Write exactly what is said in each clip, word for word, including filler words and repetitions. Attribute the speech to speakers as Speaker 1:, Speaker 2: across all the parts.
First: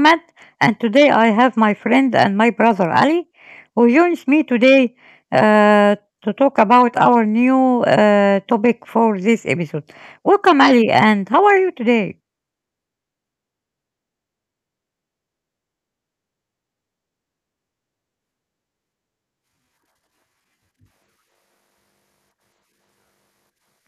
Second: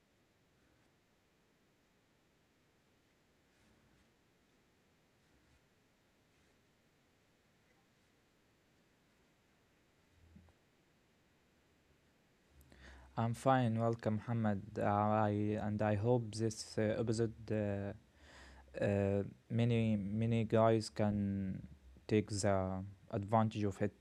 Speaker 1: Mohammed, and today I have my friend and my brother Ali, who joins me today uh, to talk about our new uh, topic for this episode. Welcome, Ali, and how are you today?
Speaker 2: I'm fine, welcome, Muhammad. Uh, I and I hope this uh, episode uh, uh, many many guys can take the advantage of it.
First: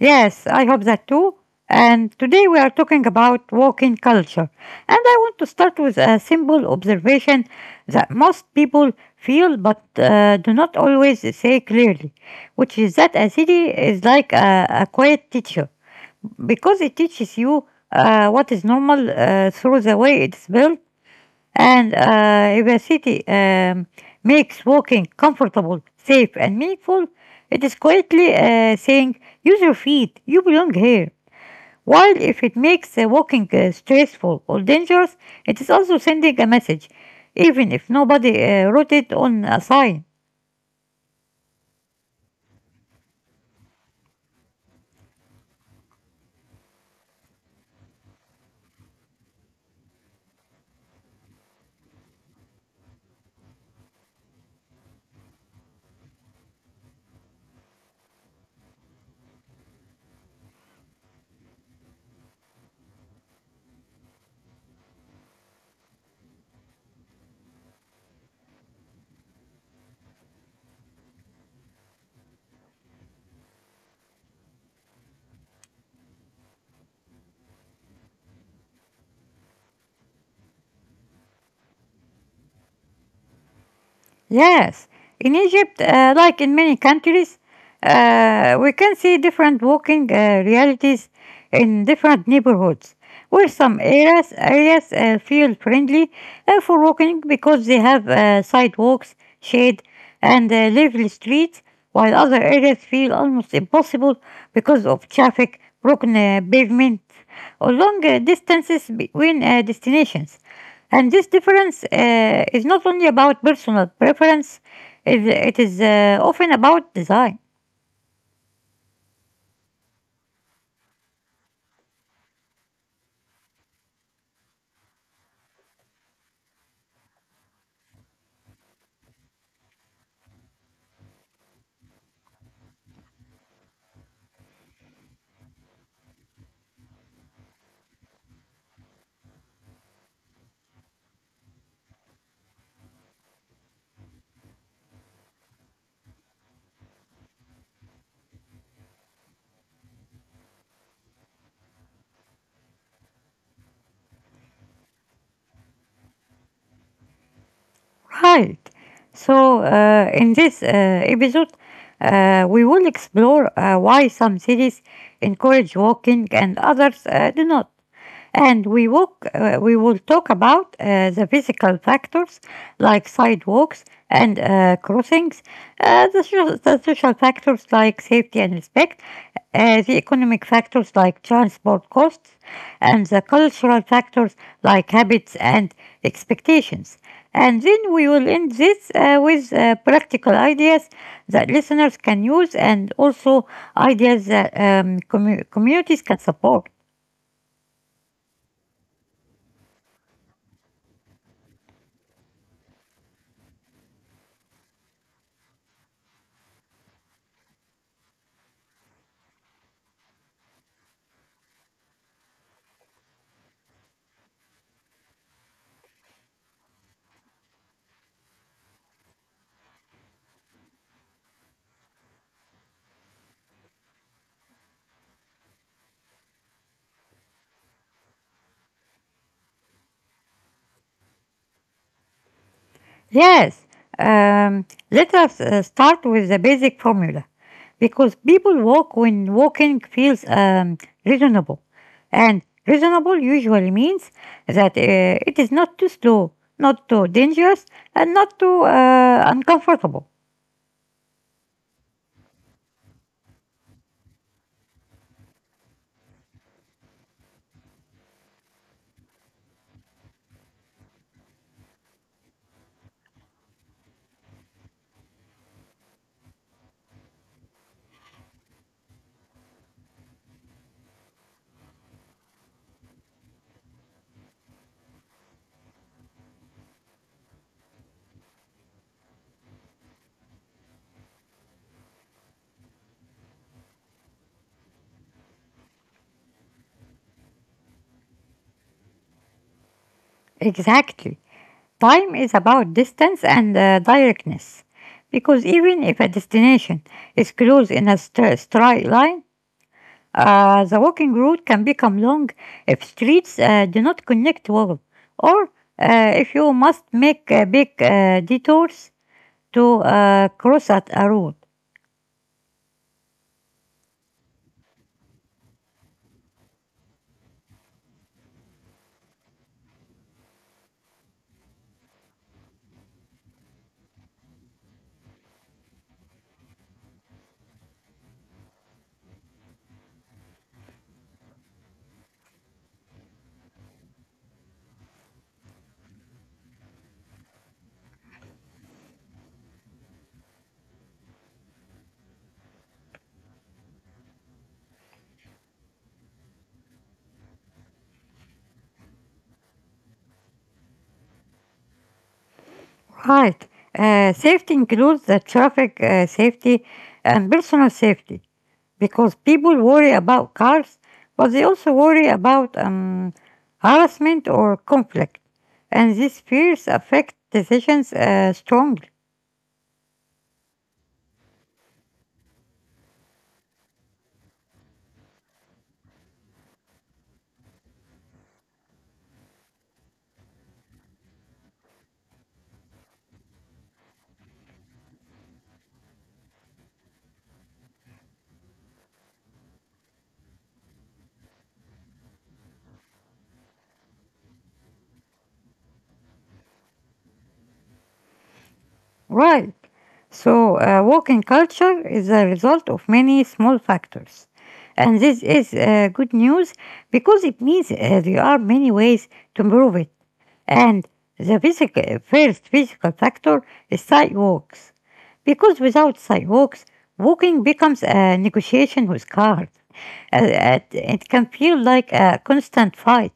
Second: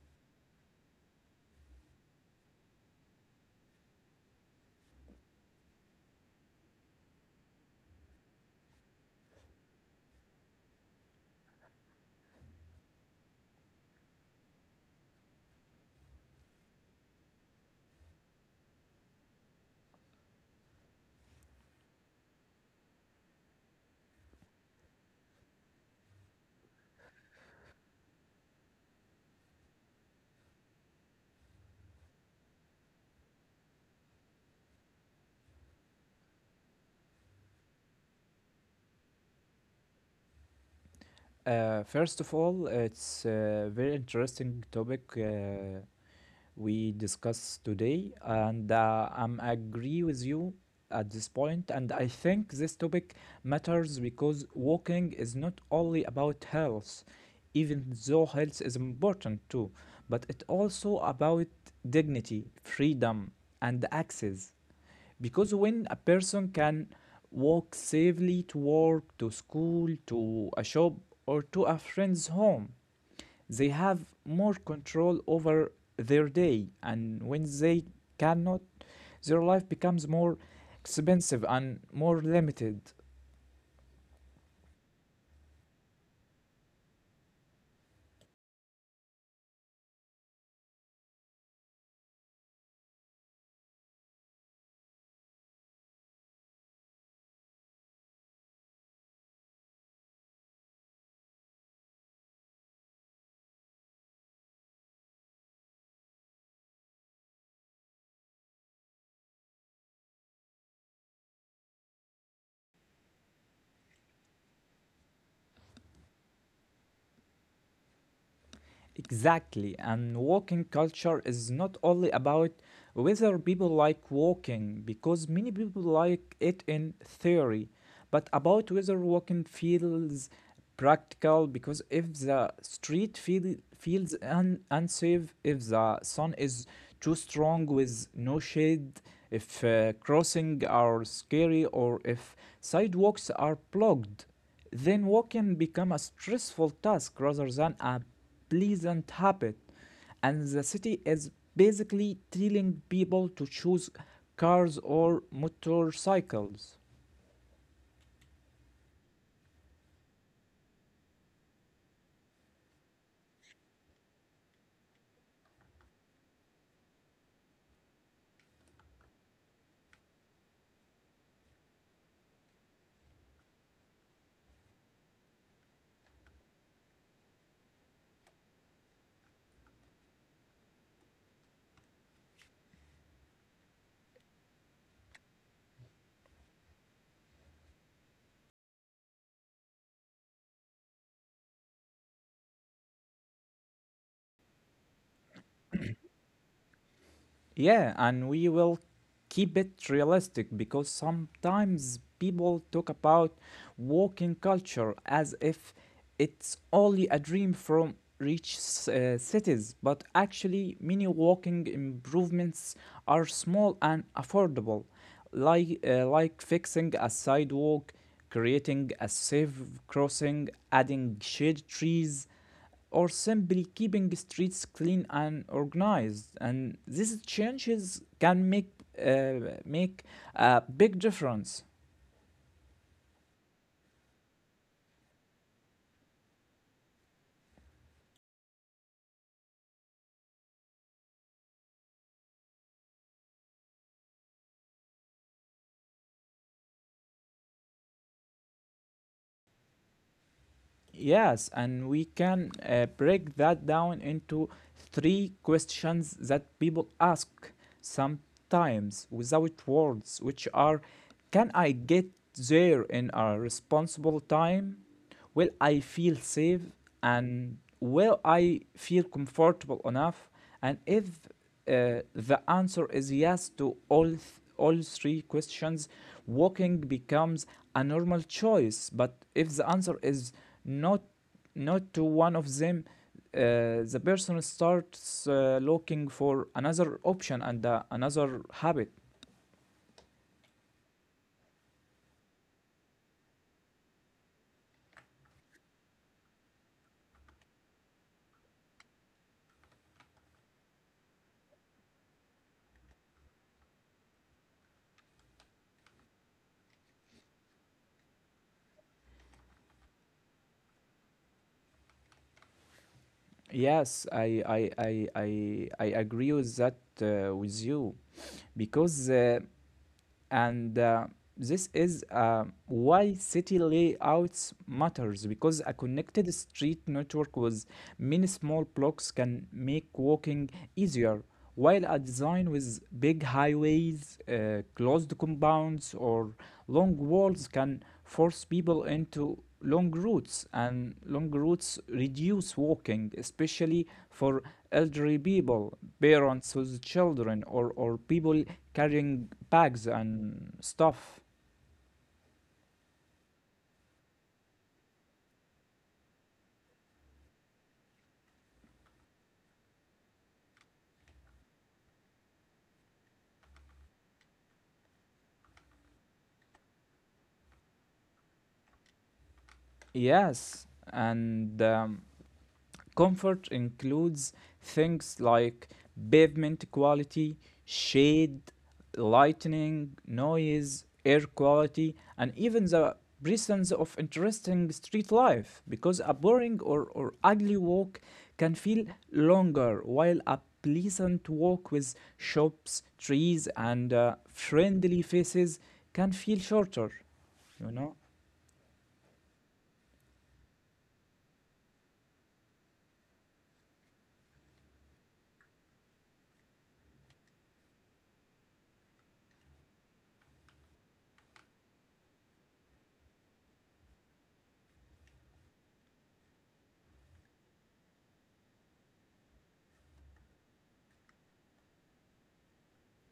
Speaker 1: Yes, I hope that too. And today we are talking about walking culture. And I want to start with a simple observation that most people feel but uh, do not always say clearly, which is that a city is like a, a quiet teacher because it teaches you uh, what is normal uh, through the way it's built and uh, if a city um, makes walking comfortable, safe, and meaningful, it is quietly uh, saying, use your feet, you belong here. While if it makes uh, walking uh, stressful or dangerous, it is also sending a message, even if nobody uh, wrote it on a sign.
Speaker 2: Uh, first of all, it's a very interesting topic. Uh, we discussed today, and uh, I'm agree with you at this point. And I think this topic matters because walking is not only about health, even though health is important too, but it also about dignity, freedom, and access. Because when a person can walk safely to work, to school, to a shop, or to a friend's home, they have more control over their day, and when they cannot, their life becomes more expensive and more limited.
Speaker 1: Yes, in Egypt, uh, like in many countries, uh, we can see different walking uh, realities in different neighborhoods, where some areas areas uh, feel friendly uh, for walking because they have uh, sidewalks, shade, and uh, level streets, while other areas feel almost impossible because of traffic, broken uh, pavement, or long uh, distances between uh, destinations. And this difference uh, is not only about personal preference, it, it is uh, often about design.
Speaker 2: Exactly, and walking culture is not only about whether people like walking, because many people like it in theory, but about whether walking feels practical, because if the street feel, feels un- unsafe, if the sun is too strong with no shade, if uh, crossing are scary, or if sidewalks are blocked, then walking become a stressful task rather than a pleasant habit, and the city is basically telling people to choose cars or motorcycles.
Speaker 1: Right. So, uh, in this uh, episode, uh, we will explore uh, why some cities encourage walking and others uh, do not. And we, walk, uh, we will talk about uh, the physical factors like sidewalks and uh, grow things. Uh, the, social, the social factors like safety and respect, uh, the economic factors like transport costs, and the cultural factors like habits and expectations. And then we will end this uh, with uh, practical ideas that listeners can use and also ideas that um, commu- communities can support.
Speaker 2: Yeah, and we will keep it realistic because sometimes people talk about walking culture as if it's only a dream from rich s- uh, cities, but actually, many walking improvements are small and affordable, like, uh, like fixing a sidewalk, creating a safe crossing, adding shade trees, or simply keeping streets clean and organized. And these changes can make uh, make a big difference.
Speaker 1: Yes, um, let us uh, start with the basic formula because people walk when walking feels um, reasonable, and reasonable usually means that uh, it is not too slow, not too dangerous, and not too uh, uncomfortable.
Speaker 2: Yes, and we can uh, break that down into three questions that people ask sometimes without words, which are, can I get there in a responsible time? Will I feel safe, and will I feel comfortable enough? And if uh, the answer is yes to all th- all three questions, walking becomes a normal choice. But if the answer is not not to one of them, uh, the person starts uh, looking for another option and uh, another habit.
Speaker 1: Exactly. Time is about distance and uh, directness because even if a destination is close in a stra- straight line, Uh, the walking route can become long if streets uh, do not connect well, or uh, if you must make uh, big uh, detours to uh, cross at a road.
Speaker 2: Yes, I I I I, I agree with that uh, with you, because uh, and uh, this is uh, why city layouts matters, because a connected street network with many small blocks can make walking easier, while a design with big highways, uh, closed compounds, or long walls can force people into long routes, and long routes reduce walking, especially for elderly people, parents with children, or, or people carrying bags and stuff.
Speaker 1: Right. Uh, safety includes the traffic uh, safety and personal safety because people worry about cars, but they also worry about um, harassment or conflict, and these fears affect decisions uh, strongly.
Speaker 2: Yes, and um, comfort includes things like pavement quality, shade, lighting, noise, air quality, and even the presence of interesting street life, because a boring or, or ugly walk can feel longer, while a pleasant walk with shops, trees, and uh, friendly faces can feel shorter, you know?
Speaker 1: Right. So, uh, walking culture is a result of many small factors. And this is uh, good news because it means uh, there are many ways to improve it. And the basic, first physical factor is sidewalks. Because without sidewalks, walking becomes a negotiation with cars. Uh, uh, it can feel like a constant fight.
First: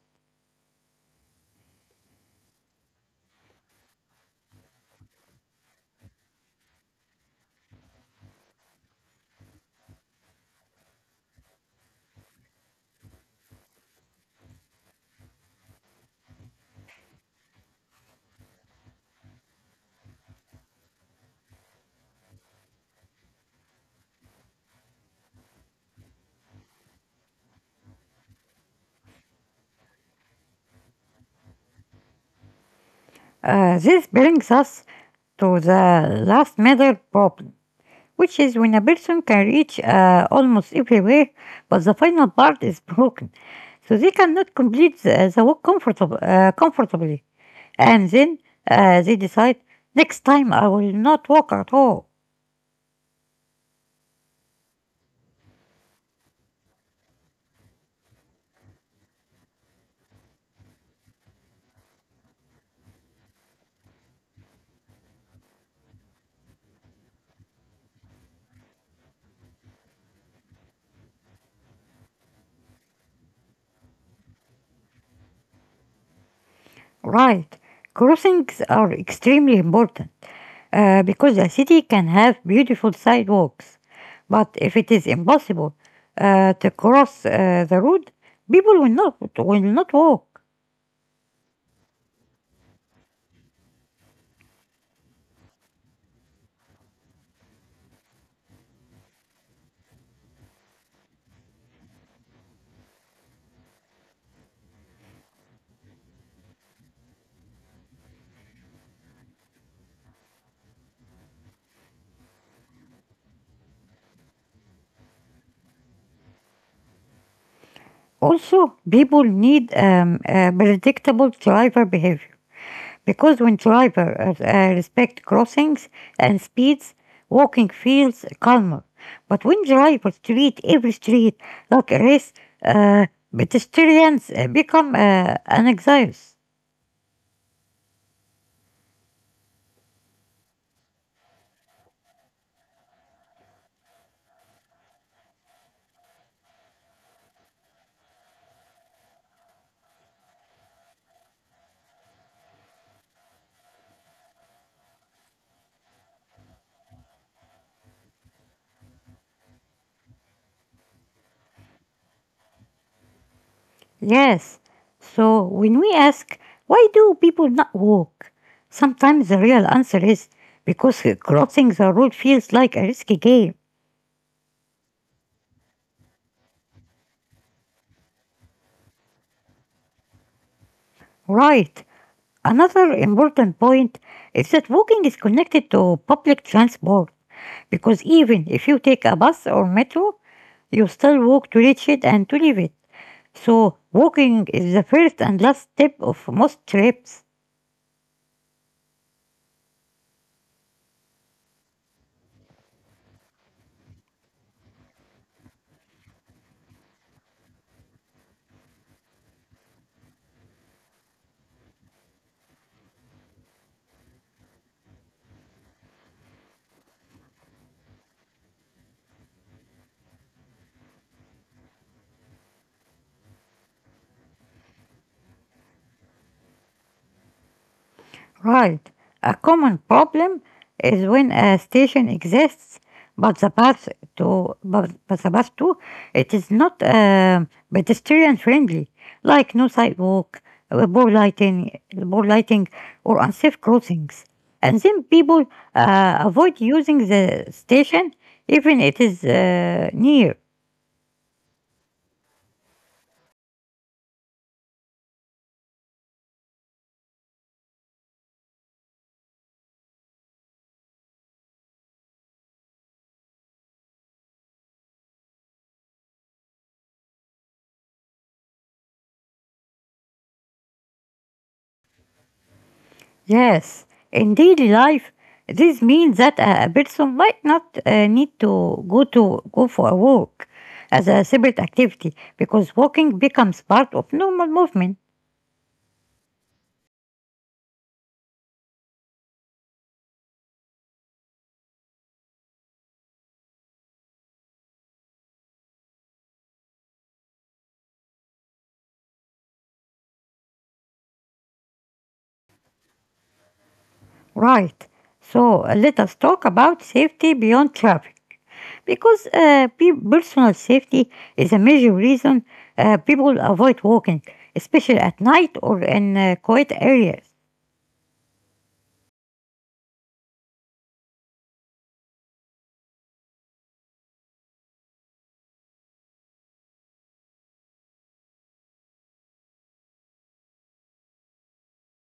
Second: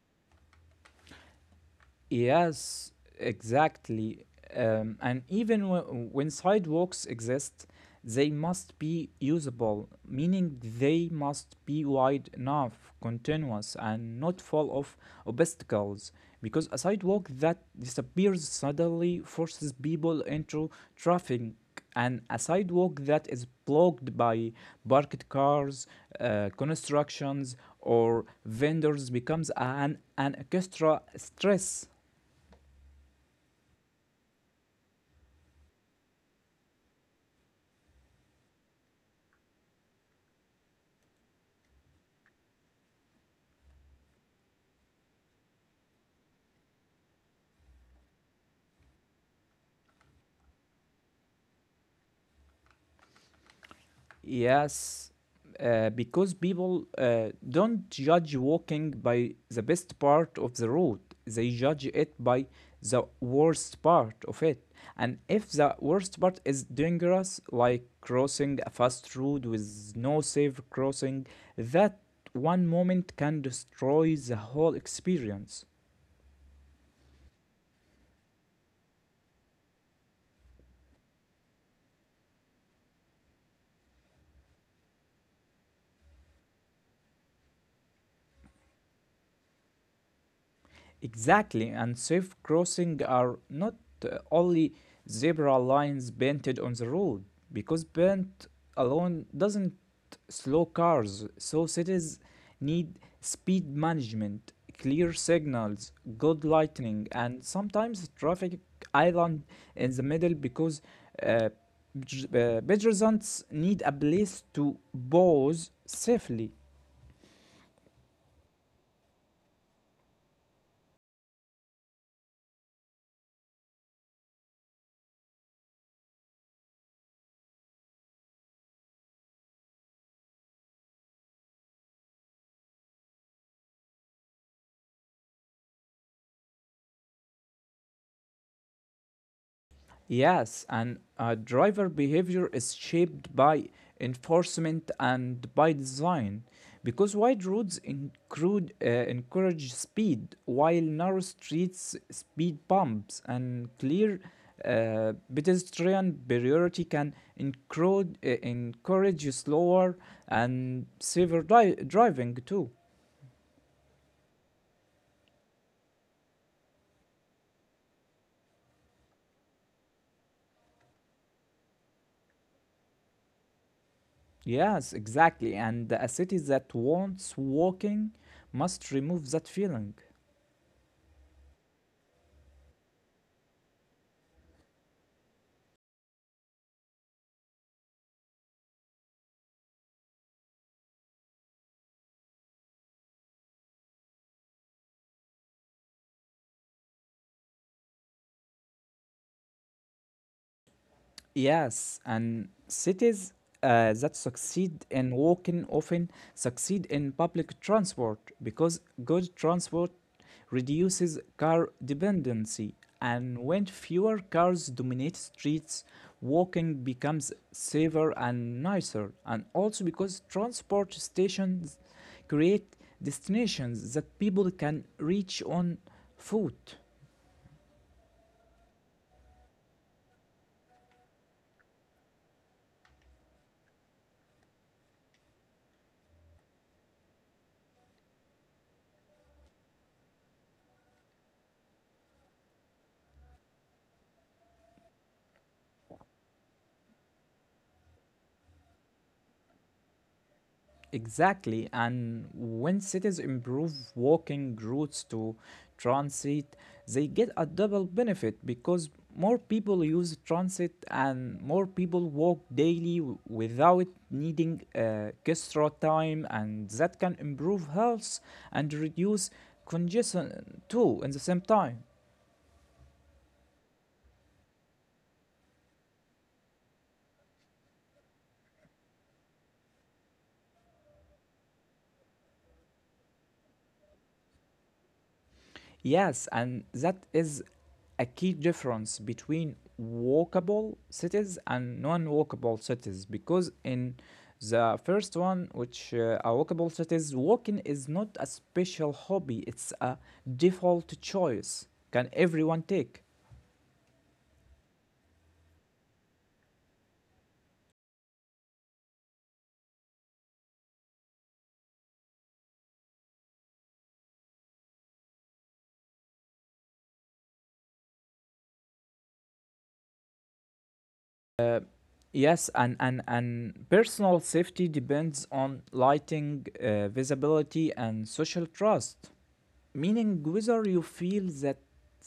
Speaker 2: Yes, exactly. Um, and even w- when sidewalks exist, they must be usable, meaning they must be wide enough, continuous, and not full of obstacles. Because a sidewalk that disappears suddenly forces people into traffic, and a sidewalk that is blocked by parked cars, uh, constructions, or vendors becomes an, an extra stress.
Speaker 1: Uh, this brings us to the last meter problem, which is when a person can reach uh, almost everywhere, but the final part is broken, so they cannot complete the, the walk comfortab- uh, comfortably. And then uh, they decide, next time I will not walk at all.
Speaker 2: Yes, uh, because people uh, don't judge walking by the best part of the road, they judge it by the worst part of it. And if the worst part is dangerous, like crossing a fast road with no safe crossing, that one moment can destroy the whole experience.
Speaker 1: Right, crossings are extremely important uh, because a city can have beautiful sidewalks, but if it is impossible uh, to cross uh, the road, people will not will not walk.
Speaker 2: Exactly, and safe crossing are not uh, only zebra lines painted on the road, because paint alone doesn't slow cars, so cities need speed management, clear signals, good lighting, and sometimes traffic island in the middle, because uh, pej- uh, pedestrians need a place to pause safely.
Speaker 1: Also, people need um, uh, predictable driver behavior because when drivers uh, uh, respect crossings and speeds, walking feels calmer. But when drivers treat every street like a race, uh, pedestrians uh, become uh, anxious.
Speaker 2: Yes, and uh, driver behavior is shaped by enforcement and by design. Because wide roads include, uh, encourage speed, while narrow streets, speed bumps, and clear uh, pedestrian priority can encroach, uh, encourage slower and safer dri- driving too.
Speaker 1: Yes, so when we ask, why do people not walk? Sometimes the real answer is because crossing the road feels like a risky game.
Speaker 2: Yes, exactly. And a city that wants walking must remove that feeling.
Speaker 1: Right. Another important point is that walking is connected to public transport because even if you take a bus or metro, you still walk to reach it and to leave it. So, walking is the first and last step of most trips.
Speaker 2: Yes, and cities uh, that succeed in walking often succeed in public transport, because good transport reduces car dependency. And when fewer cars dominate streets, walking becomes safer and nicer. And also because transport stations create destinations that people can reach on foot.
Speaker 1: Right. A common problem is when a station exists, but the path to but, but the path to it is not um pedestrian friendly, like no sidewalk, uh, poor lighting, poor lighting, or unsafe crossings. And then people uh, avoid using the station even it is uh, near.
Speaker 2: Exactly, and when cities improve walking routes to transit, they get a double benefit, because more people use transit and more people walk daily w- without needing uh, extra time, and that can improve health and reduce congestion too in the same time.
Speaker 1: Yes, indeed, life, this means that a a person might not uh, need to go to go for a walk as a separate activity because walking becomes part of normal movement.
Speaker 2: Yes, and that is a key difference between walkable cities and non-walkable cities, because in the first one, which uh, are walkable cities, walking is not a special hobby, it's a default choice. Can everyone take?
Speaker 1: Right. So uh, let us talk about safety beyond traffic because uh, pe- personal safety is a major reason uh, people avoid walking, especially at night or in uh, quiet areas.
Speaker 2: Uh, Yes, and, and, and personal safety depends on lighting, uh, visibility, and social trust, meaning whether you feel that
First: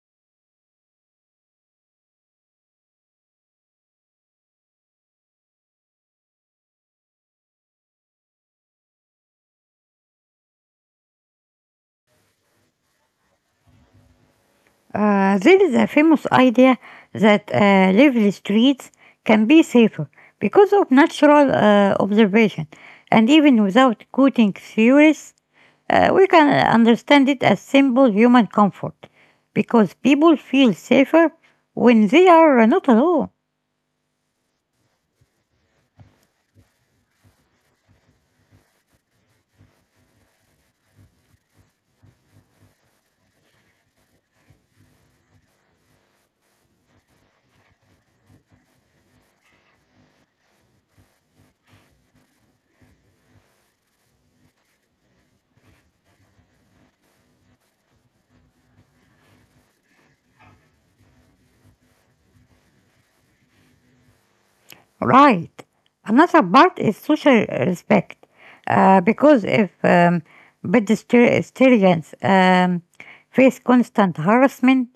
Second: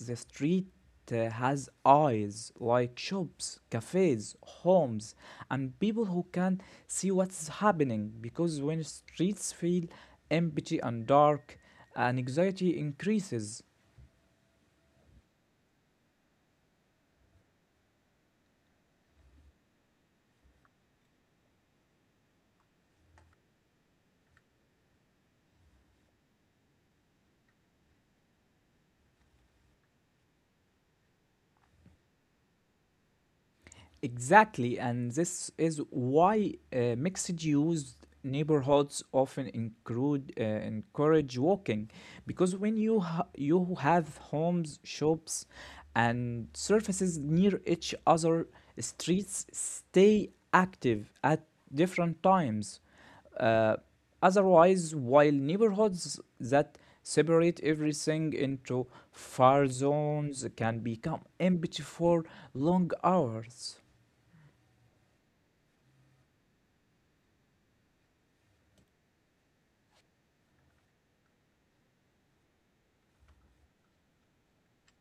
Speaker 2: the street uh, has eyes like shops, cafes, homes, and people who can see what's happening. Because when streets feel empty and dark, an anxiety increases.
Speaker 1: Uh, there is a famous idea that uh, lively streets can be safer because of natural uh, observation, and even without quoting theories, uh, we can understand it as simple human comfort because people feel safer when they are not alone.
Speaker 2: Exactly, and this is why uh, mixed use neighborhoods often include uh, encourage walking, because when you ha- you have homes, shops, and surfaces near each other, streets stay active at different times. Uh, Otherwise, while neighborhoods that separate everything into far zones can become empty for long hours.
Speaker 1: Right. Another part is social respect, uh, because if um, pedestrians um, face constant harassment,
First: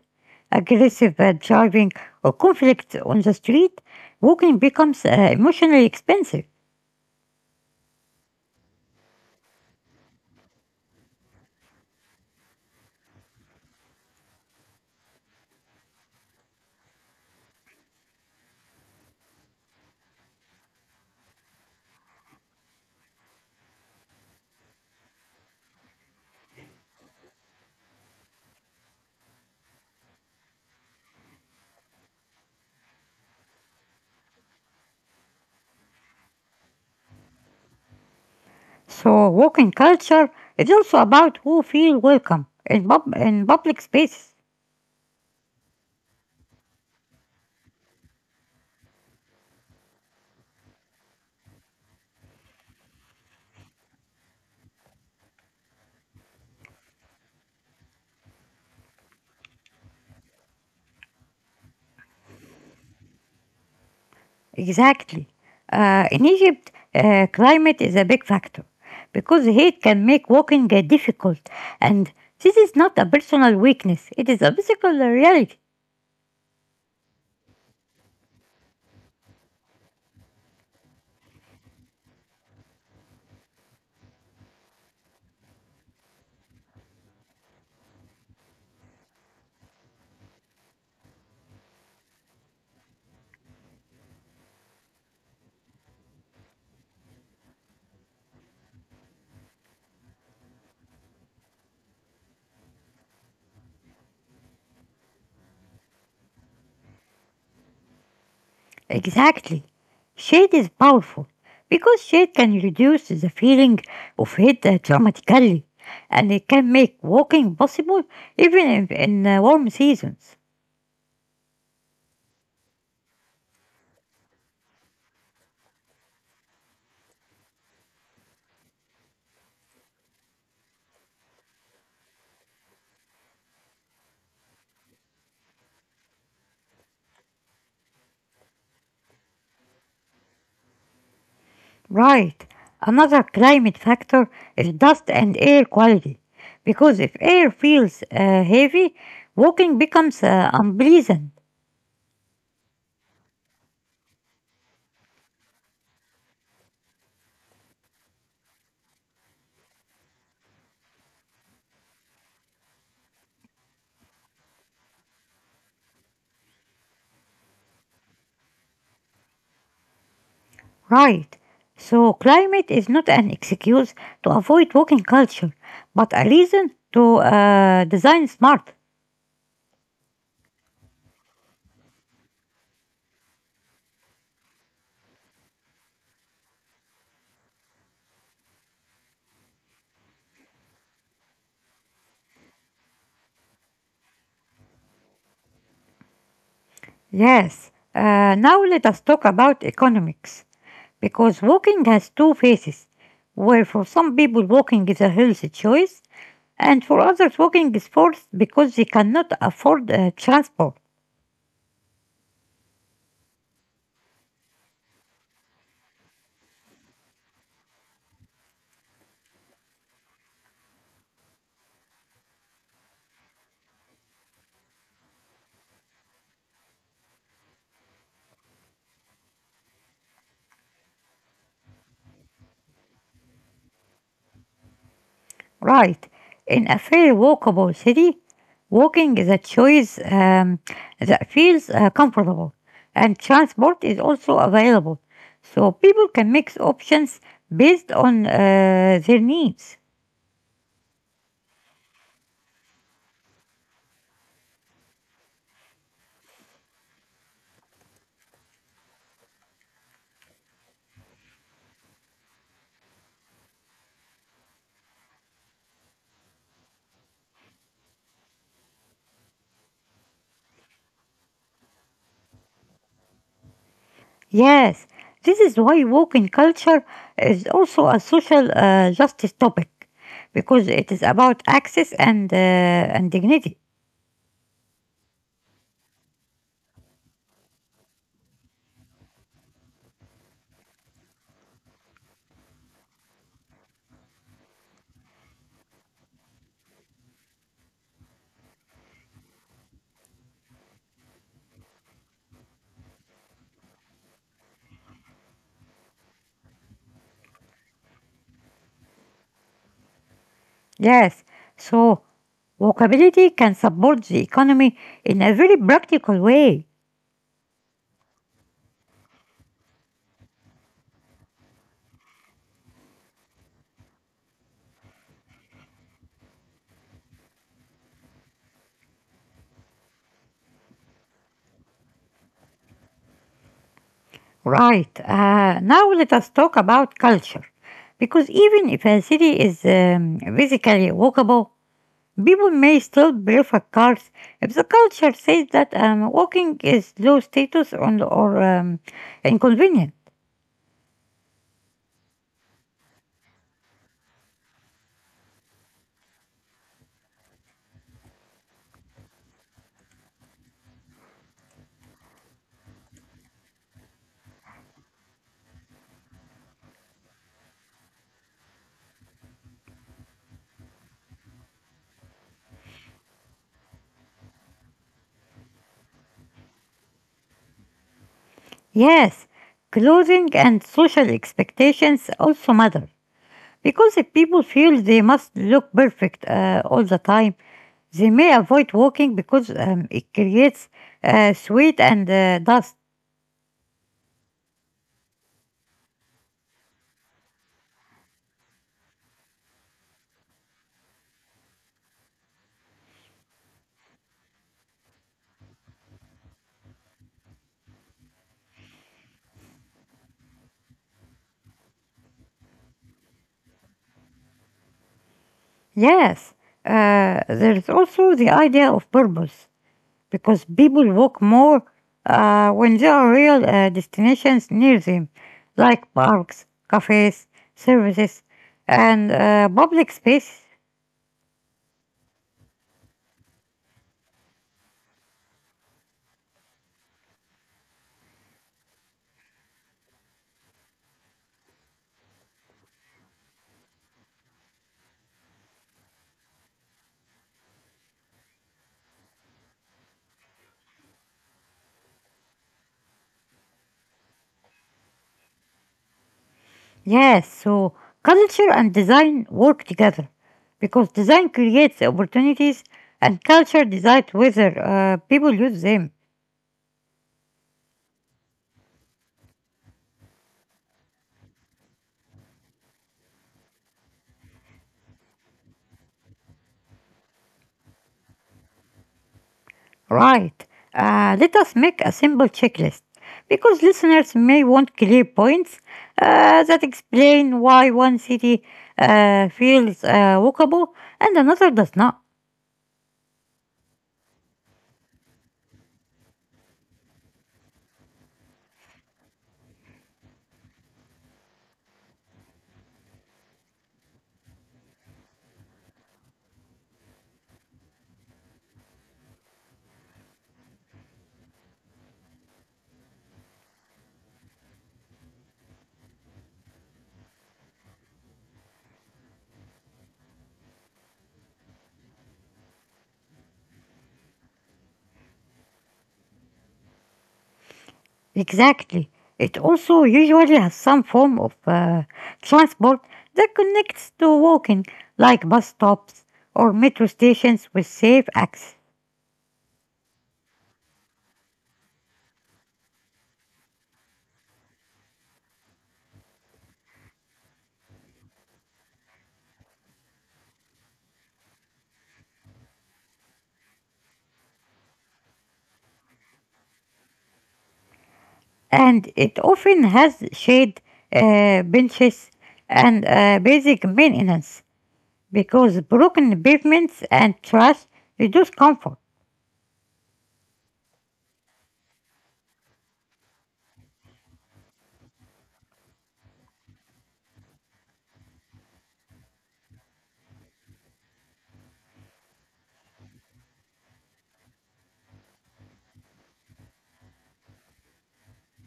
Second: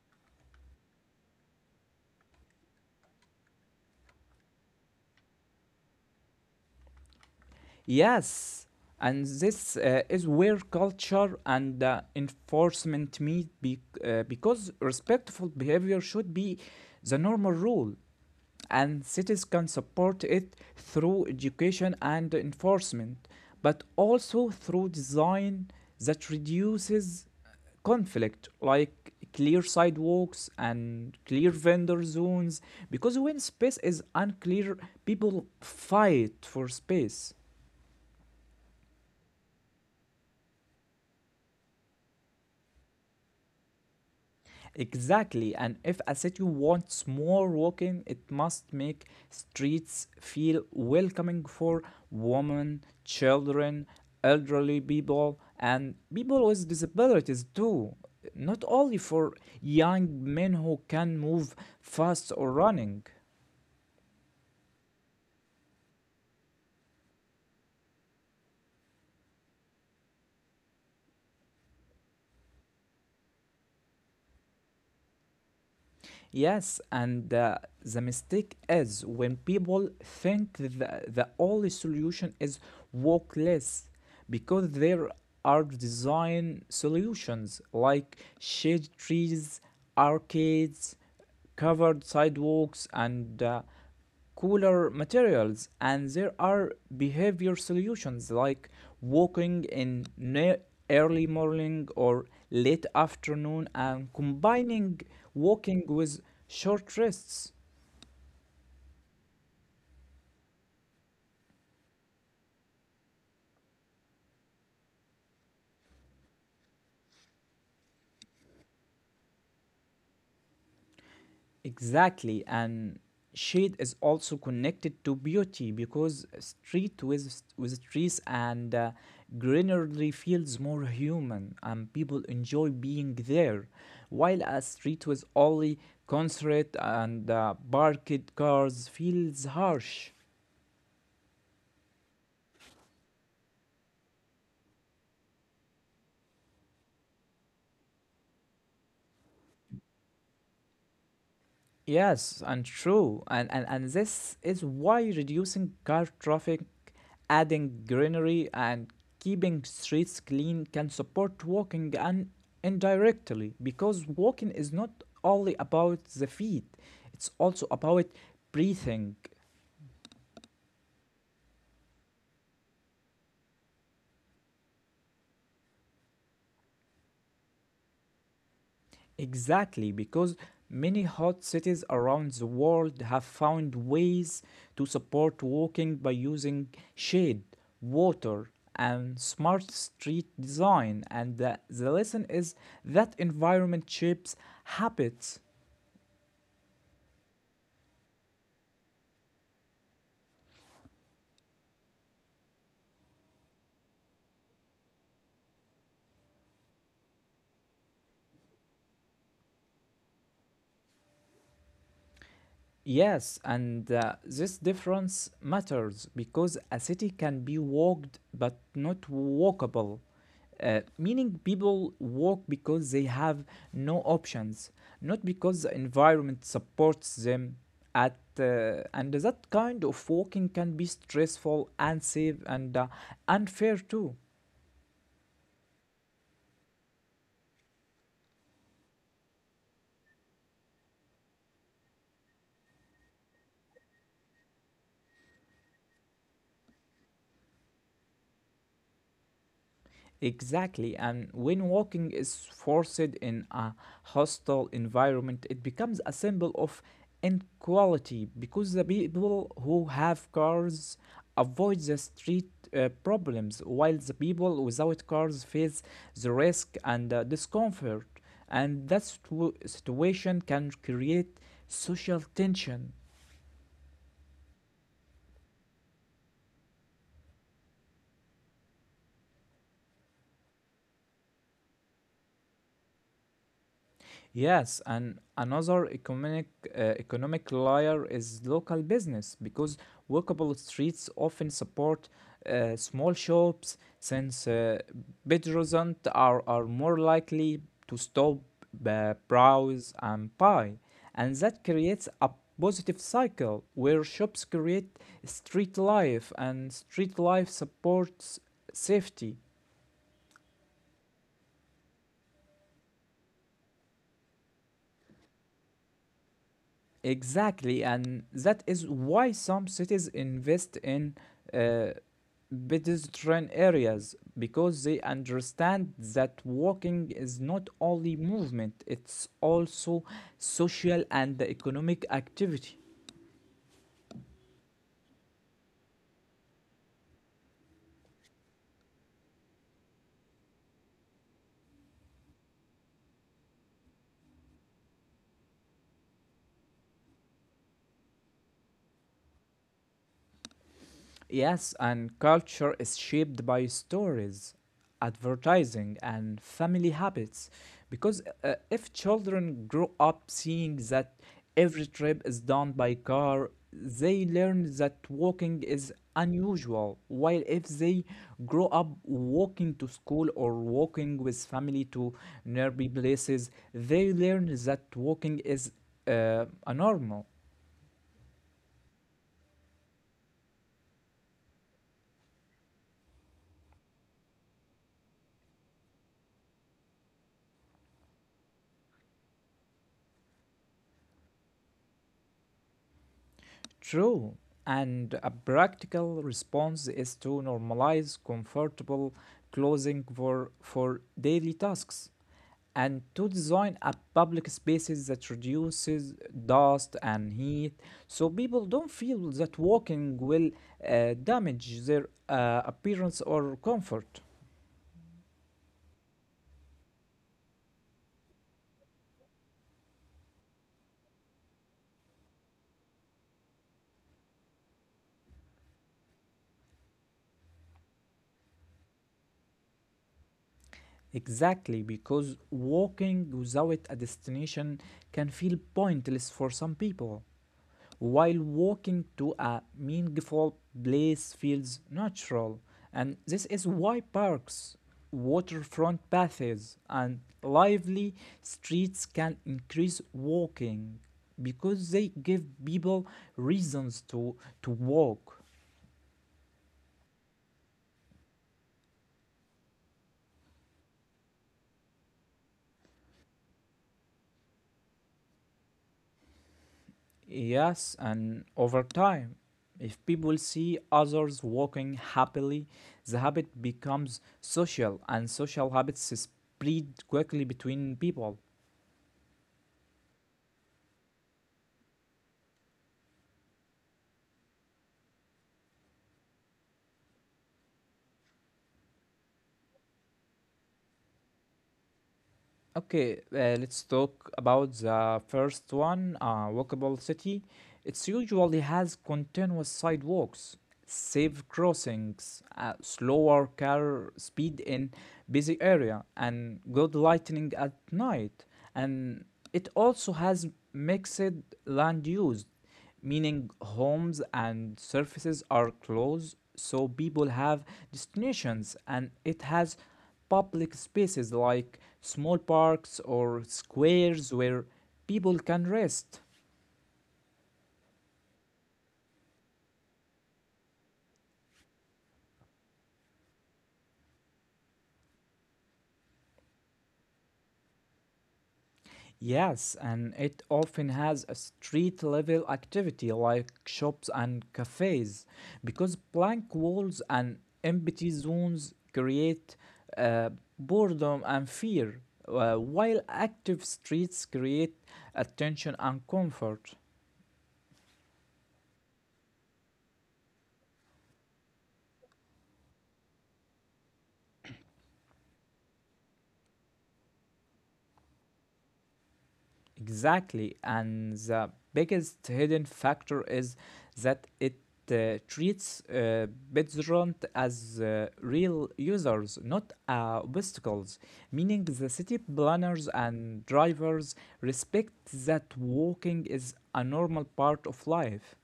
Speaker 1: aggressive uh, driving, or conflict on the street, walking becomes uh, emotionally expensive.
Speaker 2: Yes, and this uh, is where culture and uh, enforcement meet, be- uh, because respectful behavior should be the normal rule, and cities can support it through education and enforcement, but also through design that reduces conflict, like clear sidewalks and clear vendor zones, because when space is unclear, people fight for space.
Speaker 1: So, walking culture is also about who feel welcome in, pub- in public spaces.
Speaker 2: Exactly, and if a city wants more walking, it must make streets feel welcoming for women, children, elderly people, and people with disabilities too. Not only for young men who can move fast or running.
Speaker 1: Exactly. Uh, in Egypt, uh, climate is a big factor because heat can make walking uh, difficult, and this is not a personal weakness, it is a physical reality.
Speaker 2: Yes, and uh, the mistake is when people think the, the only solution is walk less, because there are design solutions like shade trees, arcades, covered sidewalks, and uh, cooler materials, and there are behavior solutions like walking in early morning or late afternoon and combining walking with short rests.
Speaker 1: Exactly. Shade is powerful because shade can reduce the feeling of heat uh, dramatically, and it can make walking possible even in, in uh, warm seasons.
Speaker 2: Exactly, and shade is also connected to beauty, because street with with trees and uh, greenery feels more human, and people enjoy being there. While a street with only concert and uh, parked cars feels harsh.
Speaker 1: Right. Another climate factor is dust and air quality. Because if air feels uh, heavy, walking becomes uh, unpleasant.
Speaker 2: Yes, and true. And, and, and this is why reducing car traffic, adding greenery, and keeping streets clean can support walking and indirectly, because walking is not only about the feet, it's also about breathing.
Speaker 1: Right. So, climate is not an excuse to avoid walking culture, but a reason to uh, design smart.
Speaker 2: Exactly, because many hot cities around the world have found ways to support walking by using shade, water, and smart street design. And the, the lesson is that environment shapes habits.
Speaker 1: Yes, uh, now let us talk about economics. Because walking has two faces, where for some people walking is a healthy choice, and for others walking is forced because they cannot afford uh, transport.
Speaker 2: Yes, and uh, this difference matters because a city can be walked but not walkable, uh, meaning people walk because they have no options, not because the environment supports them. At uh, and that kind of walking can be stressful, unsafe, and uh, unfair too.
Speaker 1: Right, in a fairly walkable city, walking is a choice um, that feels uh, comfortable, and transport is also available, so people can mix options based on uh, their needs.
Speaker 2: Exactly, and when walking is forced in a hostile environment, it becomes a symbol of inequality, because the people who have cars avoid the street uh, problems, while the people without cars face the risk and uh, discomfort. And that situ- situation can create social tension.
Speaker 1: Yes, this is why walk in culture is also a social uh, justice topic because it is about access and uh, and dignity.
Speaker 2: Yes, and another economic uh, economic layer is local business, because walkable streets often support uh, small shops, since uh, pedestrians are, are more likely to stop, uh, browse, and buy, and that creates a positive cycle where shops create street life and street life supports safety.
Speaker 1: Yes, so walkability can support the economy in a very practical way.
Speaker 2: Exactly, and that is why some cities invest in uh, pedestrian areas, because they understand that walking is not only movement, it's also social and economic activity.
Speaker 1: Right. Uh, now let us talk about culture, because even if a city is um, physically walkable, people may still prefer cars if the culture says that um, walking is low status on, or um, inconvenient.
Speaker 2: Yes, and culture is shaped by stories, advertising, and family habits. Because uh, if children grow up seeing that every trip is done by car, they learn that walking is unusual. While if they grow up walking to school or walking with family to nearby places, they learn that walking is uh, a normal.
Speaker 1: Yes, clothing and social expectations also matter. Because if people feel they must look perfect uh, all the time, they may avoid walking because um, it creates uh, sweat and uh, dust.
Speaker 2: True. And a practical response is to normalize comfortable clothing for, for daily tasks, and to design a public spaces that reduces dust and heat, so people don't feel that walking will uh, damage their uh, appearance or comfort.
Speaker 1: Yes, uh, there is also the idea of purpose, because people walk more uh, when there are real uh, destinations near them, like parks, cafes, services, and uh, public spaces.
Speaker 2: Exactly, because walking without a destination can feel pointless for some people. While walking to a meaningful place feels natural, and this is why parks, waterfront paths, and lively streets can increase walking, because they give people reasons to, to walk.
Speaker 1: Yes, so culture and design work together because design creates opportunities and culture decides whether uh, people use them.
Speaker 2: Yes, and over time, if people see others walking happily, the habit becomes social, and social habits spread quickly between people.
Speaker 1: Right. Uh, let us make a simple checklist because listeners may want clear points uh, that explain why one city uh, feels uh, walkable and another does not.
Speaker 2: Okay, uh, let's talk about the first one, uh, walkable city. It usually has continuous sidewalks, safe crossings, uh, slower car speed in busy area, and good lighting at night. And it also has mixed land use, meaning homes and surfaces are close, so people have destinations, and it has public spaces like small parks or squares where people can rest.
Speaker 1: Exactly. It also usually has some form of uh, transport that connects to walking, like bus stops or metro stations with safe access.
Speaker 2: Yes, and it often has a street level activity like shops and cafes because blank walls and empty zones create uh, boredom and fear, uh, while active streets create attention and comfort.
Speaker 1: And it often has shade, uh, benches, and uh, basic maintenance, because broken pavements and trash reduce comfort.
Speaker 2: Exactly. And the biggest hidden factor is that it uh, treats uh, BitZorant as uh, real users, not uh, obstacles, meaning the city planners and drivers respect that walking is a normal part of life.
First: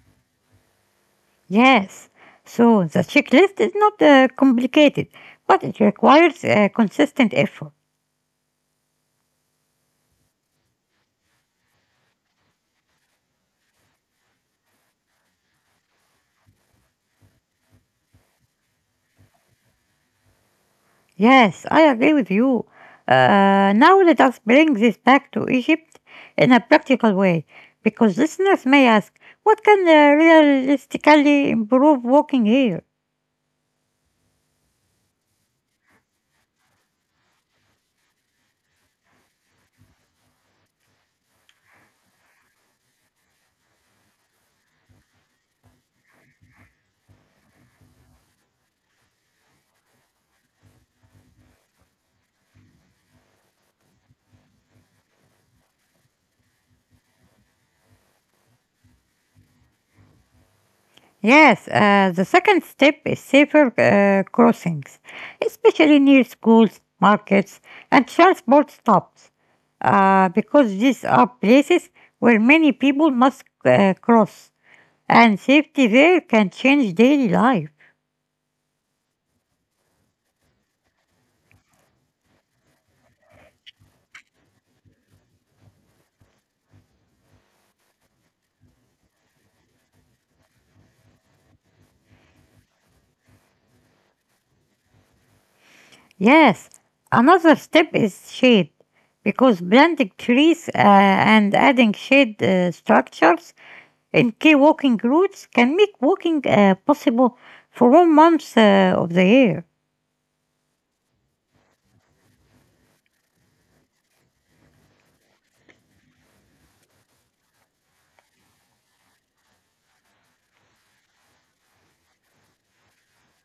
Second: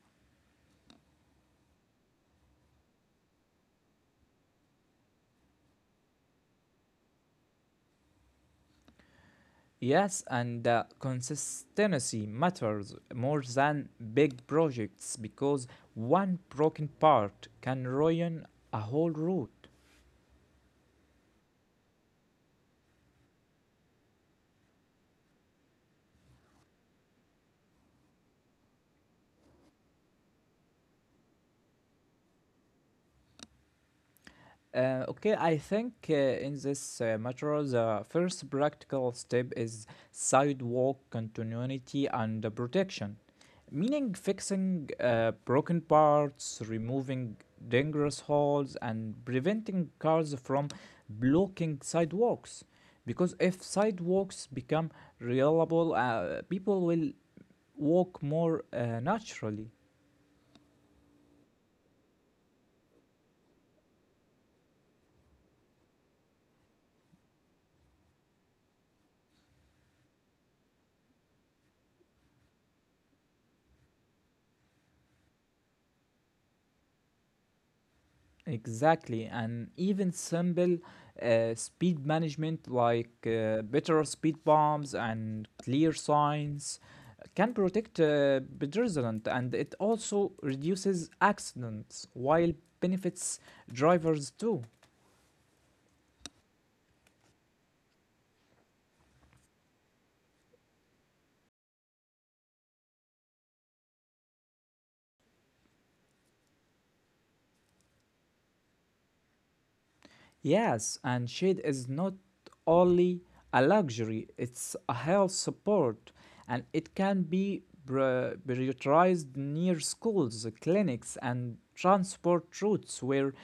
Speaker 1: Yes, so the checklist is not uh, complicated, but it requires uh, consistent effort.
Speaker 2: Yes, and uh, consistency matters more than big projects because one broken part can ruin a whole route.
Speaker 1: Yes, I agree with you. Uh, now let us bring this back to Egypt in a practical way, because listeners may ask, what can uh, realistically improve walking here?
Speaker 2: Uh, okay, I think uh, in this uh, matter, the first practical step is sidewalk continuity and uh, protection, meaning fixing uh, broken parts, removing dangerous holes, and preventing cars from blocking sidewalks. Because if sidewalks become reliable, uh, people will walk more uh, naturally.
Speaker 1: Yes, uh, the second step is safer uh, crossings, especially near schools, markets, and transport stops, uh, because these are places where many people must uh, cross, and safety there can change daily life.
Speaker 2: Exactly, and even simple uh, speed management like uh, better speed bumps and clear signs can protect uh, pedestrians and it also reduces accidents while benefits drivers too.
Speaker 1: Yes, another step is shade, because planting trees uh, and adding shade uh, structures in key walking routes can make walking uh, possible for all months uh, of the year.
Speaker 2: Yes, and shade is not only a luxury, it's a health support, and it can be pri- prioritized near schools, clinics, and transport routes where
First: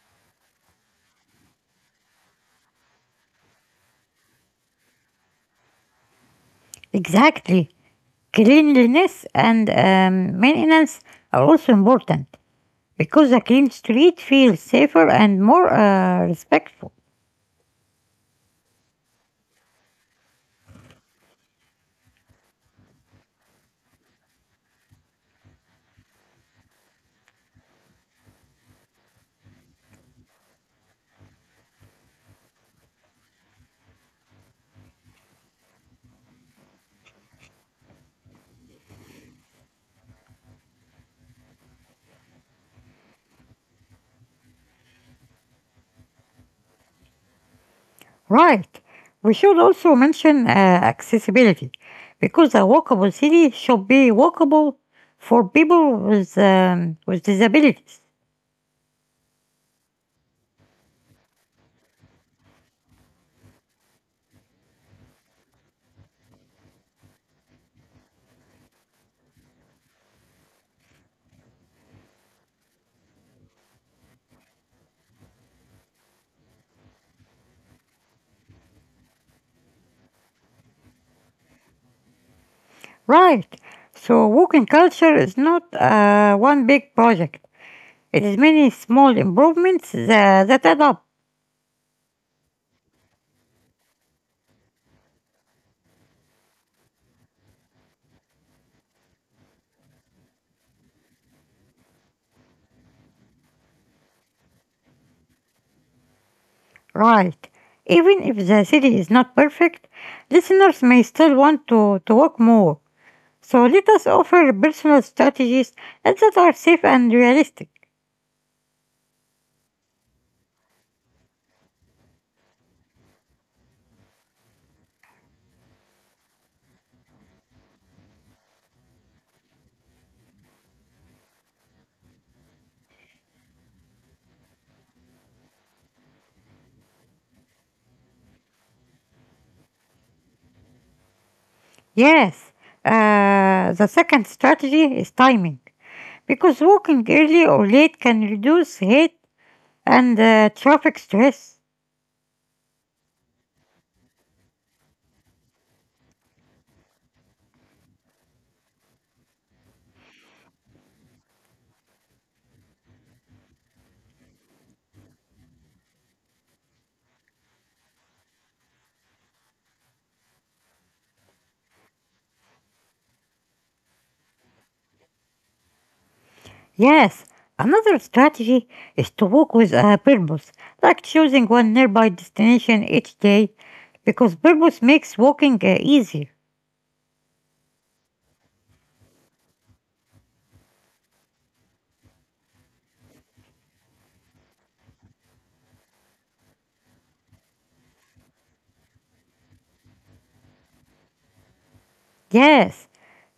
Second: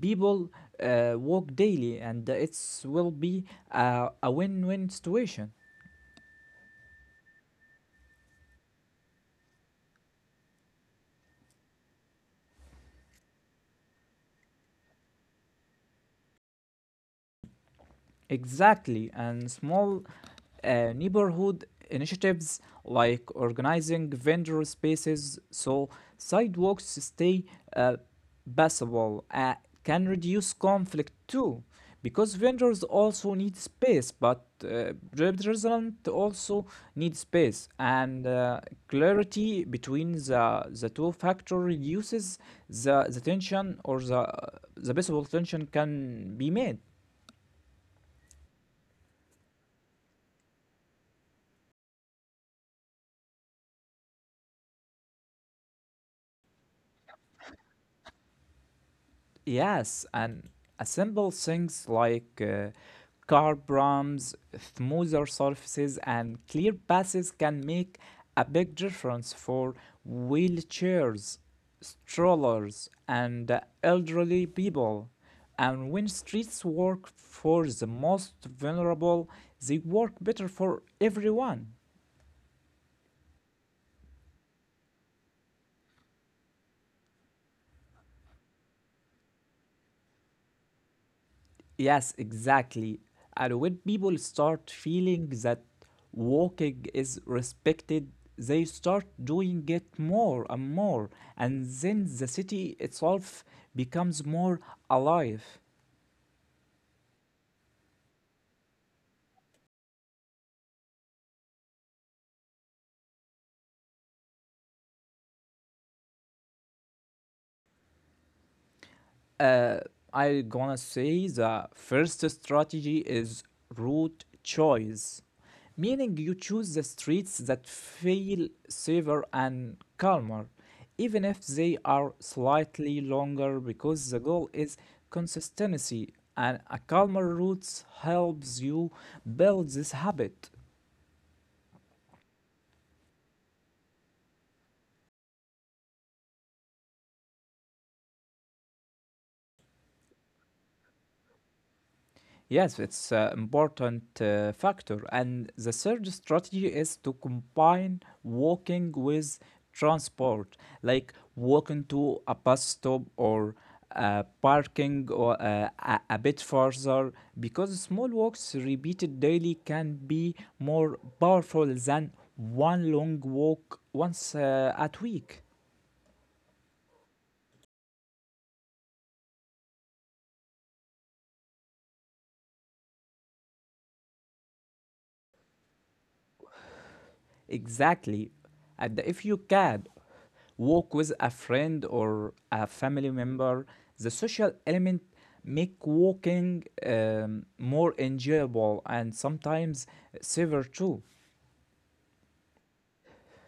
Speaker 2: people uh, walk daily, and it will be a, a win win situation.
Speaker 1: Exactly. Cleanliness and um, maintenance are also important because a clean street feels safer and more uh, respectful.
Speaker 2: Exactly, and small uh, neighborhood initiatives like organizing vendor spaces so sidewalks stay uh, passable uh, can reduce conflict too, because vendors also need space, but uh, representatives also need space, and uh, clarity between the the two factor reduces the the tension or the the possible tension can be made.
Speaker 1: Right. We should also mention uh, accessibility because a walkable city should be walkable for people with, um, with disabilities.
Speaker 2: Yes, and assemble things like uh, carbrams, smoother surfaces, and clear passes can make a big difference for wheelchairs, strollers, and uh, elderly people. And when streets work for the most vulnerable, they work better for everyone.
Speaker 1: Right. So, walking culture is not uh, one big project, it is many small improvements tha- that add up.
Speaker 2: Yes, exactly. And when people start feeling that walking is respected, they start doing it more and more, and then the city itself becomes more alive.
Speaker 1: Right. Even if the city is not perfect, listeners may still want to, to walk more. So let us offer personal strategies that are safe and realistic.
Speaker 2: Uh, I gonna say the first strategy is route choice. Meaning you choose the streets that feel safer and calmer, even if they are slightly longer, because the goal is consistency, and a calmer route helps you build this habit.
Speaker 1: Yes, uh, the second strategy is timing, because walking early or late can reduce heat and uh, traffic stress.
Speaker 2: Yes, it's an important uh, factor. And the third strategy is to combine walking with transport, like walking to a bus stop or uh, parking or uh, a, a bit further, because small walks repeated daily can be more powerful than one long walk once uh, at week.
Speaker 1: Yes, another strategy is to walk with a purpose, like choosing one nearby destination each day, because purpose makes walking uh, easier.
Speaker 2: Exactly. And if you can walk with a friend or a family member, the social element make walking um, more enjoyable and sometimes safer too.
Speaker 1: Yes,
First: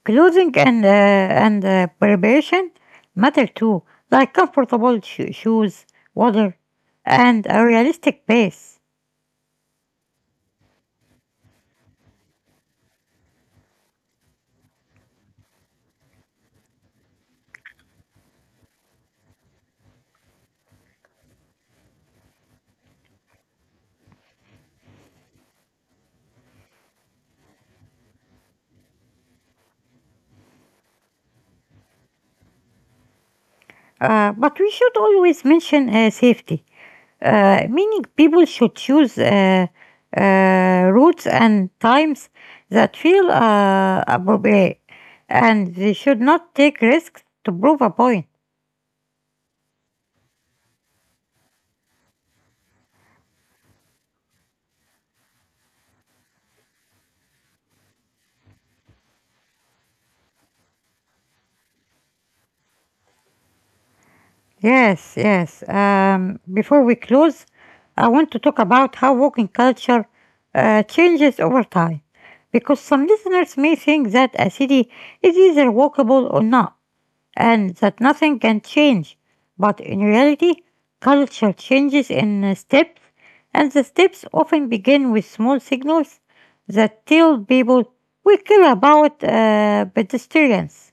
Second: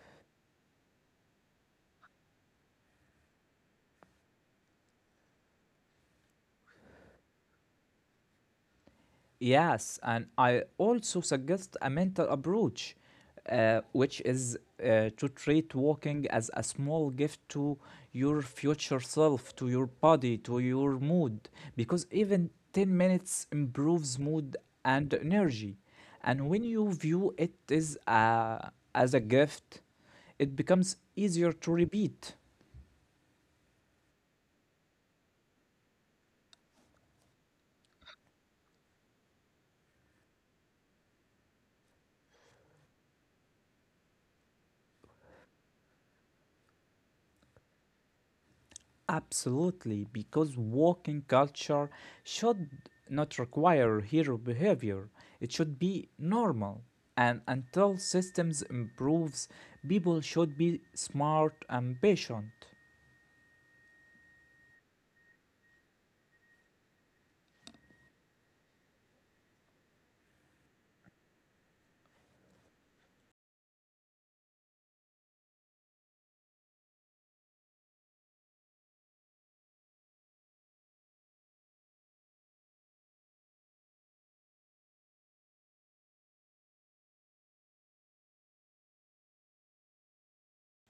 Speaker 1: clothing and uh, and uh, preparation matter too, like comfortable sho- shoes, water, and a realistic pace.
Speaker 2: Yes, and I also suggest a mental approach, uh, which is uh, to treat walking as a small gift to your future self, to your body, to your mood, because even ten minutes improves mood and energy. And when you view it as a, as a gift, it becomes easier to repeat.
Speaker 1: Uh, but we should always mention uh, safety, uh, meaning people should choose uh, uh, routes and times that feel uh, appropriate, and they should not take risks to prove a point.
Speaker 2: Absolutely, because walking culture should not require hero behavior. It should be normal. And until systems improves, people should be smart and patient.
Speaker 1: Yes, yes. Um, before we close, I want to talk about how walking culture uh, changes over time. Because some listeners may think that a city is either walkable or not, and that nothing can change. But in reality, culture changes in uh, steps, and the steps often begin with small signals that tell people we care about uh, pedestrians.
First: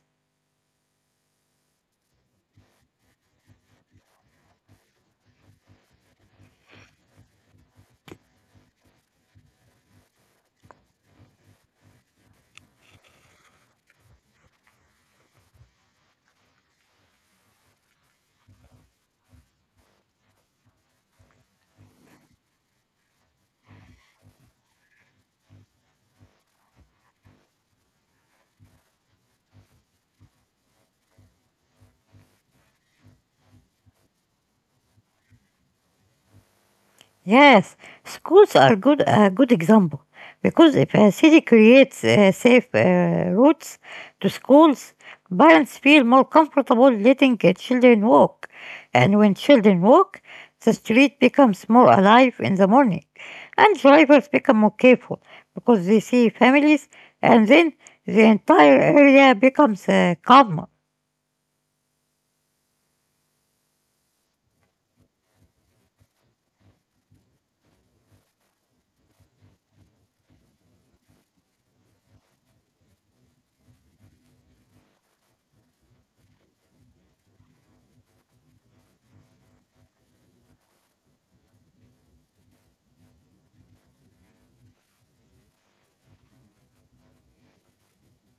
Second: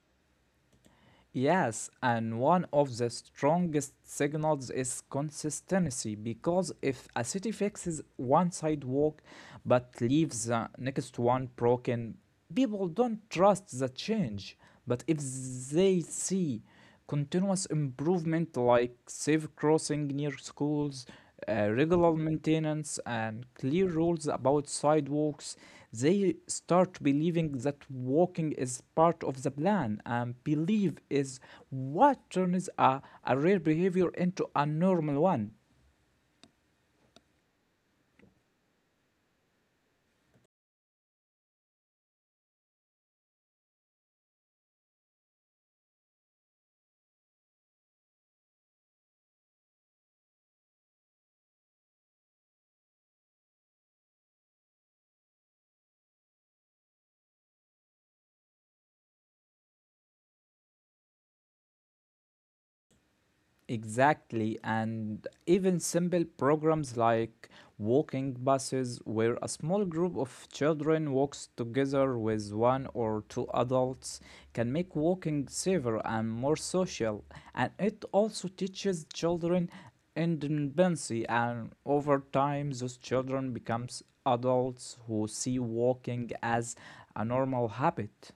Speaker 2: Yes, and one of the strongest signals is consistency because if a city fixes one sidewalk but leaves the next one broken, people don't trust the change. But if they see continuous improvement like safe crossing near schools, uh, regular maintenance, and clear rules about sidewalks, they start believing that walking is part of the plan, and belief is what turns a, a rare behavior into a normal one.
Speaker 1: Yes, schools are good a good example because if a city creates uh, safe uh, routes to schools, parents feel more comfortable letting uh, children walk, and when children walk, the street becomes more alive in the morning, and drivers become more careful because they see families, and then the entire area becomes uh, calmer.
Speaker 2: Exactly, and even simple programs like walking buses, where a small group of children walks together with one or two adults, can make walking safer and more social. And it also teaches children independence, and over time, those children becomes adults who see walking as a normal habit.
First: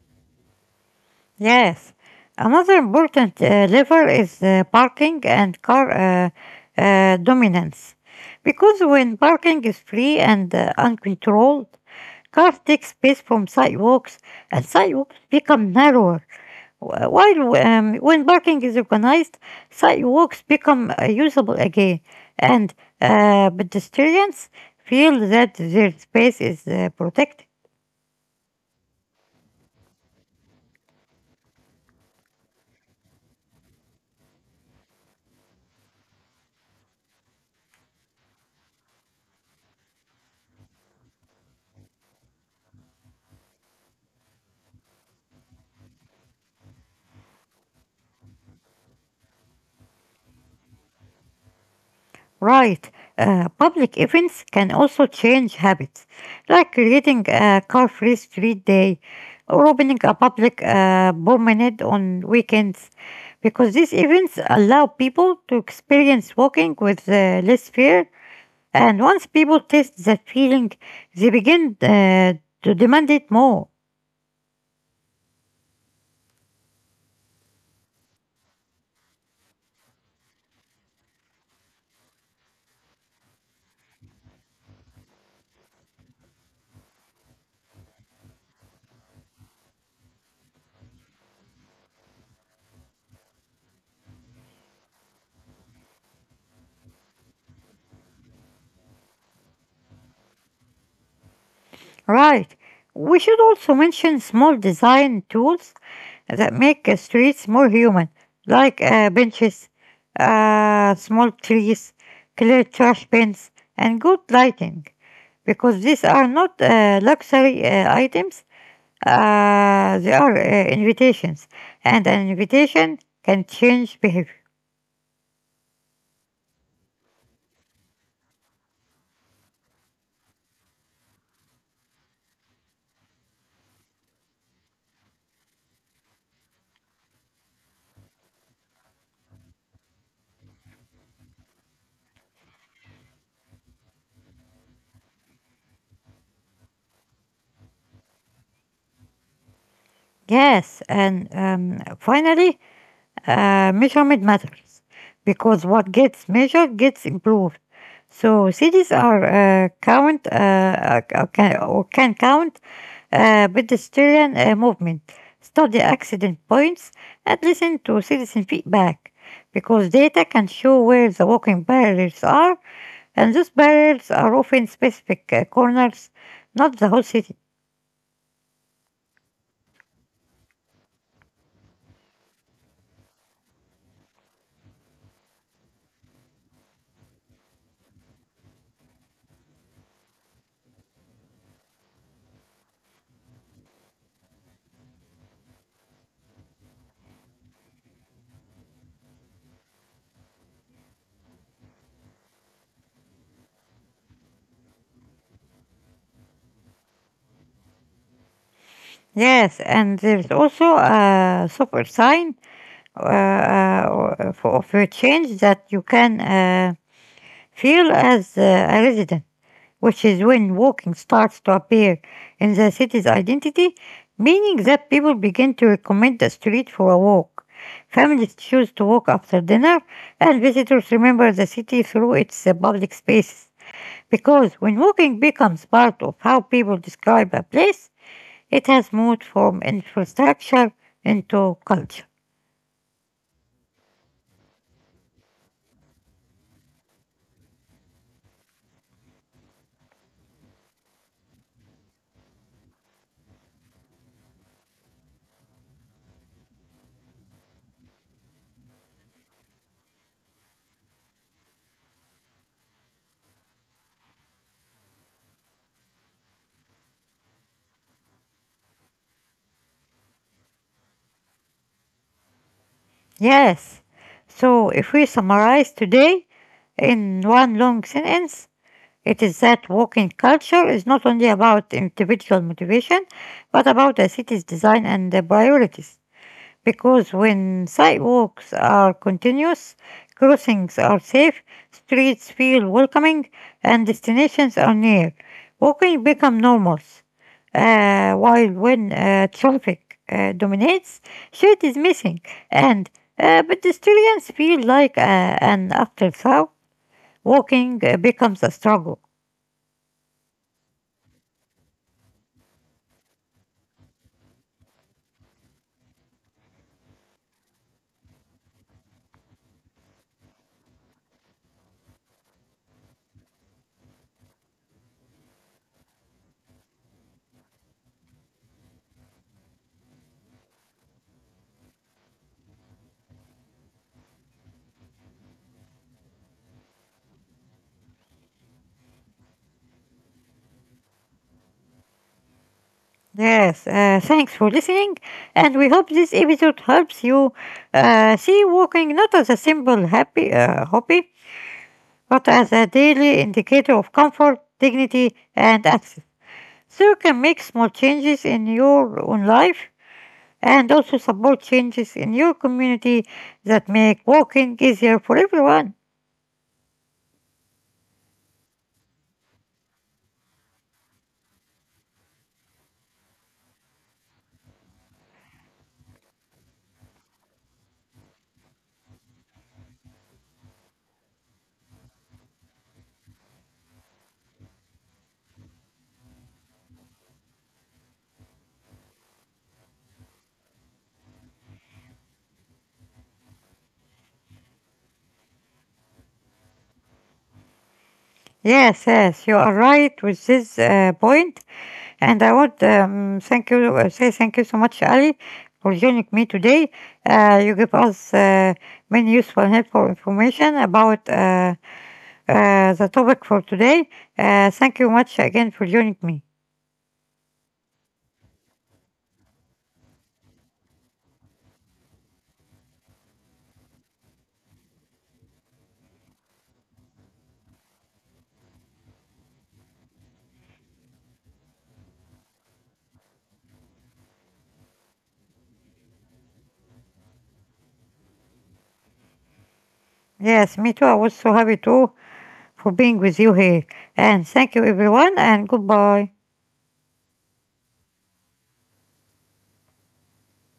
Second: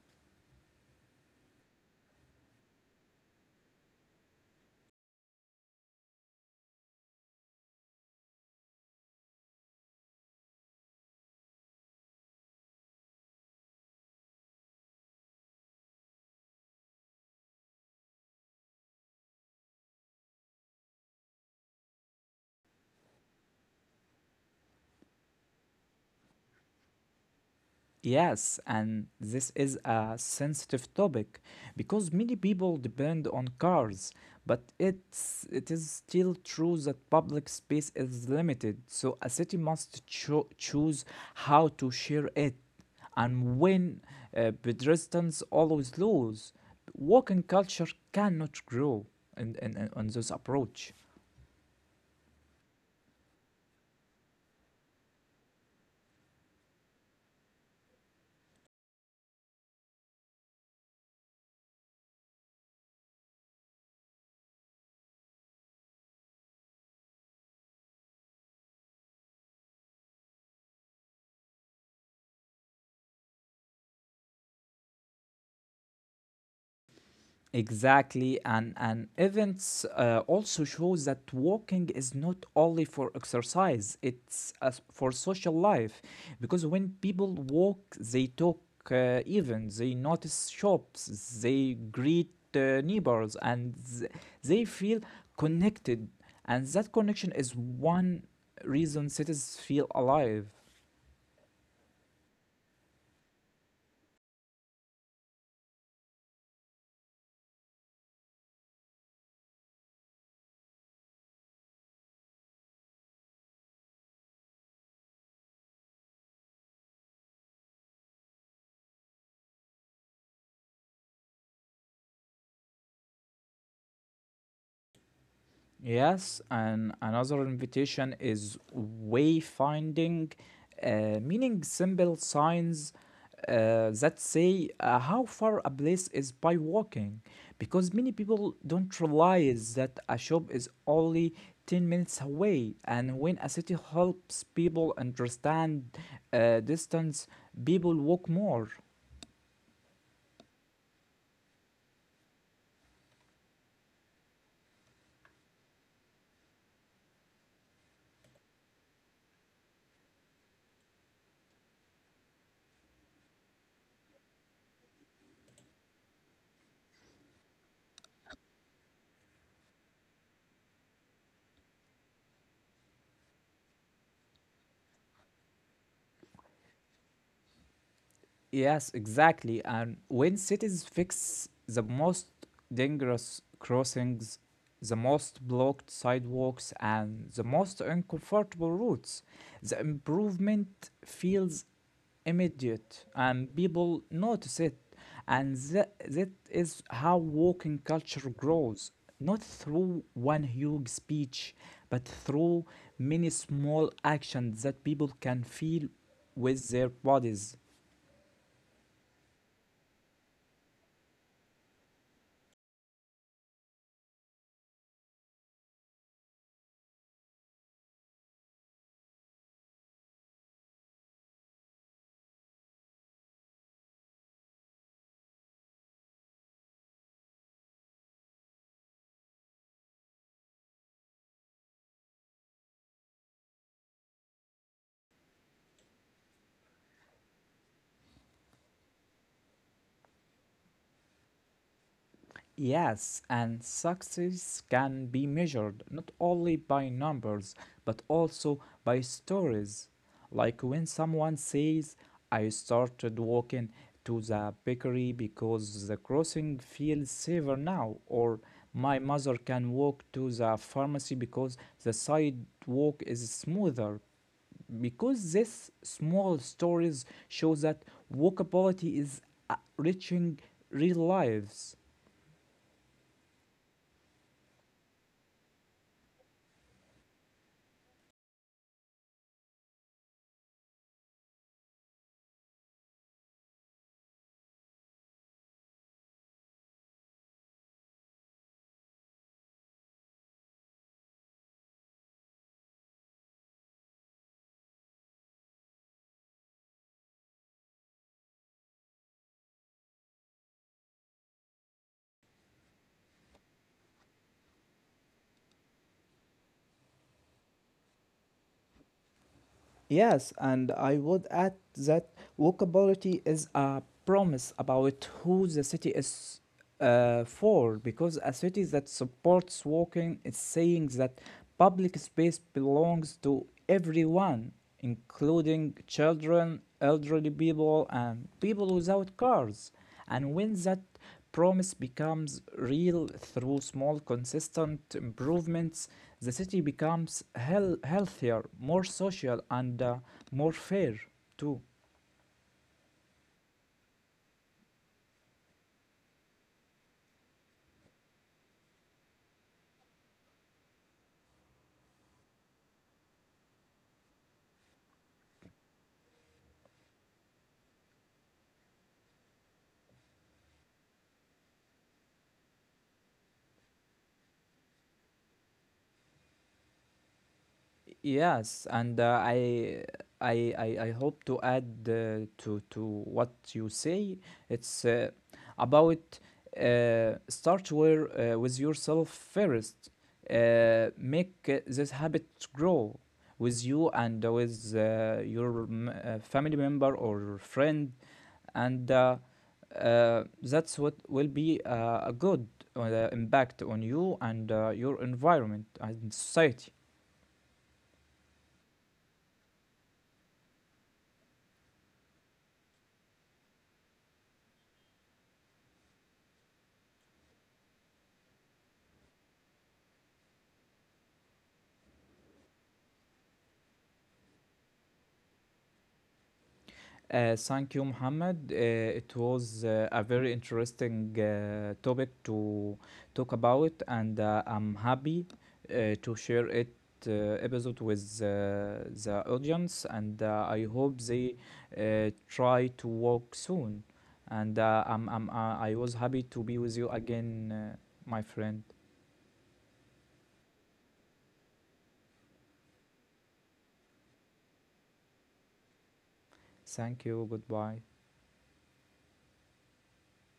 Speaker 1: Yes. Another important uh, lever is uh, parking and car uh, uh, dominance. Because when parking is free and uh, uncontrolled, cars take space from sidewalks and sidewalks become narrower. Wh- While um, when parking is organized, sidewalks become uh, usable again and uh, pedestrians feel that their space is uh, protected.
Speaker 2: Yes, and this is a sensitive topic because many people depend on cars, but it's it is still true that public space is limited, so a city must cho- choose how to share it. And when uh, pedestrians always lose, walking culture cannot grow in, in, in- on this approach.
Speaker 1: Right. Uh, public events can also change habits, like creating a car free street day or opening a public uh, promenade on weekends, because these events allow people to experience walking with uh, less fear. And once people taste that feeling, they begin uh, to demand it more.
Speaker 2: Exactly, and and events uh, also shows that walking is not only for exercise; it's as for social life, because when people walk, they talk uh, even, they notice shops, they greet uh, neighbors, and th- they feel connected. And that connection is one reason cities feel alive.
Speaker 1: Right. We should also mention small design tools that make uh, streets more human, like uh, benches, uh, small trees, clear trash bins, and good lighting, because these are not uh, luxury uh, items, uh, they are uh, invitations, and an invitation can change behavior.
Speaker 2: Yes, and another invitation is wayfinding, uh, meaning simple signs uh, that say uh, how far a place is by walking. Because many people don't realize that a shop is only ten minutes away, and when a city helps people understand uh, distance, people walk more.
Speaker 1: Yes, and um, finally, uh, measurement matters because what gets measured gets improved. So cities are uh, count uh, uh, or can, or can count uh, pedestrian uh, movement, study accident points, and listen to citizen feedback because data can show where the walking barriers are, and those barriers are often specific uh, corners, not the whole city.
Speaker 2: Yes, exactly. And when cities fix the most dangerous crossings, the most blocked sidewalks, and the most uncomfortable routes, the improvement feels immediate and people notice it. And that, that is how walking culture grows not through one huge speech, but through many small actions that people can feel with their bodies.
Speaker 1: Yes, and there's also a software sign uh, uh, or- for, for a change that you can uh, feel as uh, a resident, which is when walking starts to appear in the city's identity, meaning that people begin to recommend the street for a walk. Families choose to walk after dinner, and visitors remember the city through its uh, public spaces. Because when walking becomes part of how people describe a place, it has moved from infrastructure into culture.
Speaker 2: Yes, and success can be measured not only by numbers but also by stories. Like when someone says, I started walking to the bakery because the crossing feels safer now, or my mother can walk to the pharmacy because the sidewalk is smoother. Because these small stories show that walkability is uh, reaching real lives.
Speaker 1: Yes. So if we summarize today in one long sentence, it is that walking culture is not only about individual motivation, but about the city's design and the priorities because when sidewalks are continuous, crossings are safe, streets feel welcoming, and destinations are near. Walking becomes normal, uh, while when uh, traffic uh, dominates, shade is missing, and uh, pedestrians feel like uh, an afterthought. Walking uh, becomes a struggle.
Speaker 2: Yes, and I would add that walkability is a promise about who the city is uh, for, because a city that supports walking is saying that public space belongs to everyone, including children, elderly people, and people without cars. And when that promise becomes real through small, consistent improvements, the city becomes heal- healthier, more social, and uh, more fair too.
Speaker 1: Yes, uh, thanks for listening, and we hope this episode helps you uh, see walking not as a simple happy uh, hobby, but as a daily indicator of comfort, dignity, and access. So you can make small changes in your own life and also support changes in your community that make walking easier for everyone.
Speaker 2: Yes, and uh, I, I, I, I hope to add uh, to to what you say. It's uh, about uh, start where, uh, with yourself first. Uh, make uh, this habit grow with you and with uh, your m- uh, family member or friend and uh, uh, that's what will be uh, a good uh, impact on you and uh, your environment and society.
Speaker 1: Yes, yes, you are right with this uh, point. And I would um, thank you, uh, say thank you so much, Ali, for joining me today. Uh, you give us uh, many useful and helpful information about uh, uh, the topic for today. Uh, thank you much again for joining me.
Speaker 2: Uh, thank you, Muhammad. Uh, it was uh, a very interesting uh, topic to talk about, and uh, I'm happy uh, to share it uh, episode with uh, the audience, and uh, I hope they uh, try to walk soon. And uh, I'm, I'm, uh, I was happy to be with you again, uh, my friend.
Speaker 1: Yes, me too. I was so happy too for being with you here. And thank you, everyone, and goodbye.
Speaker 2: Thank you. Goodbye.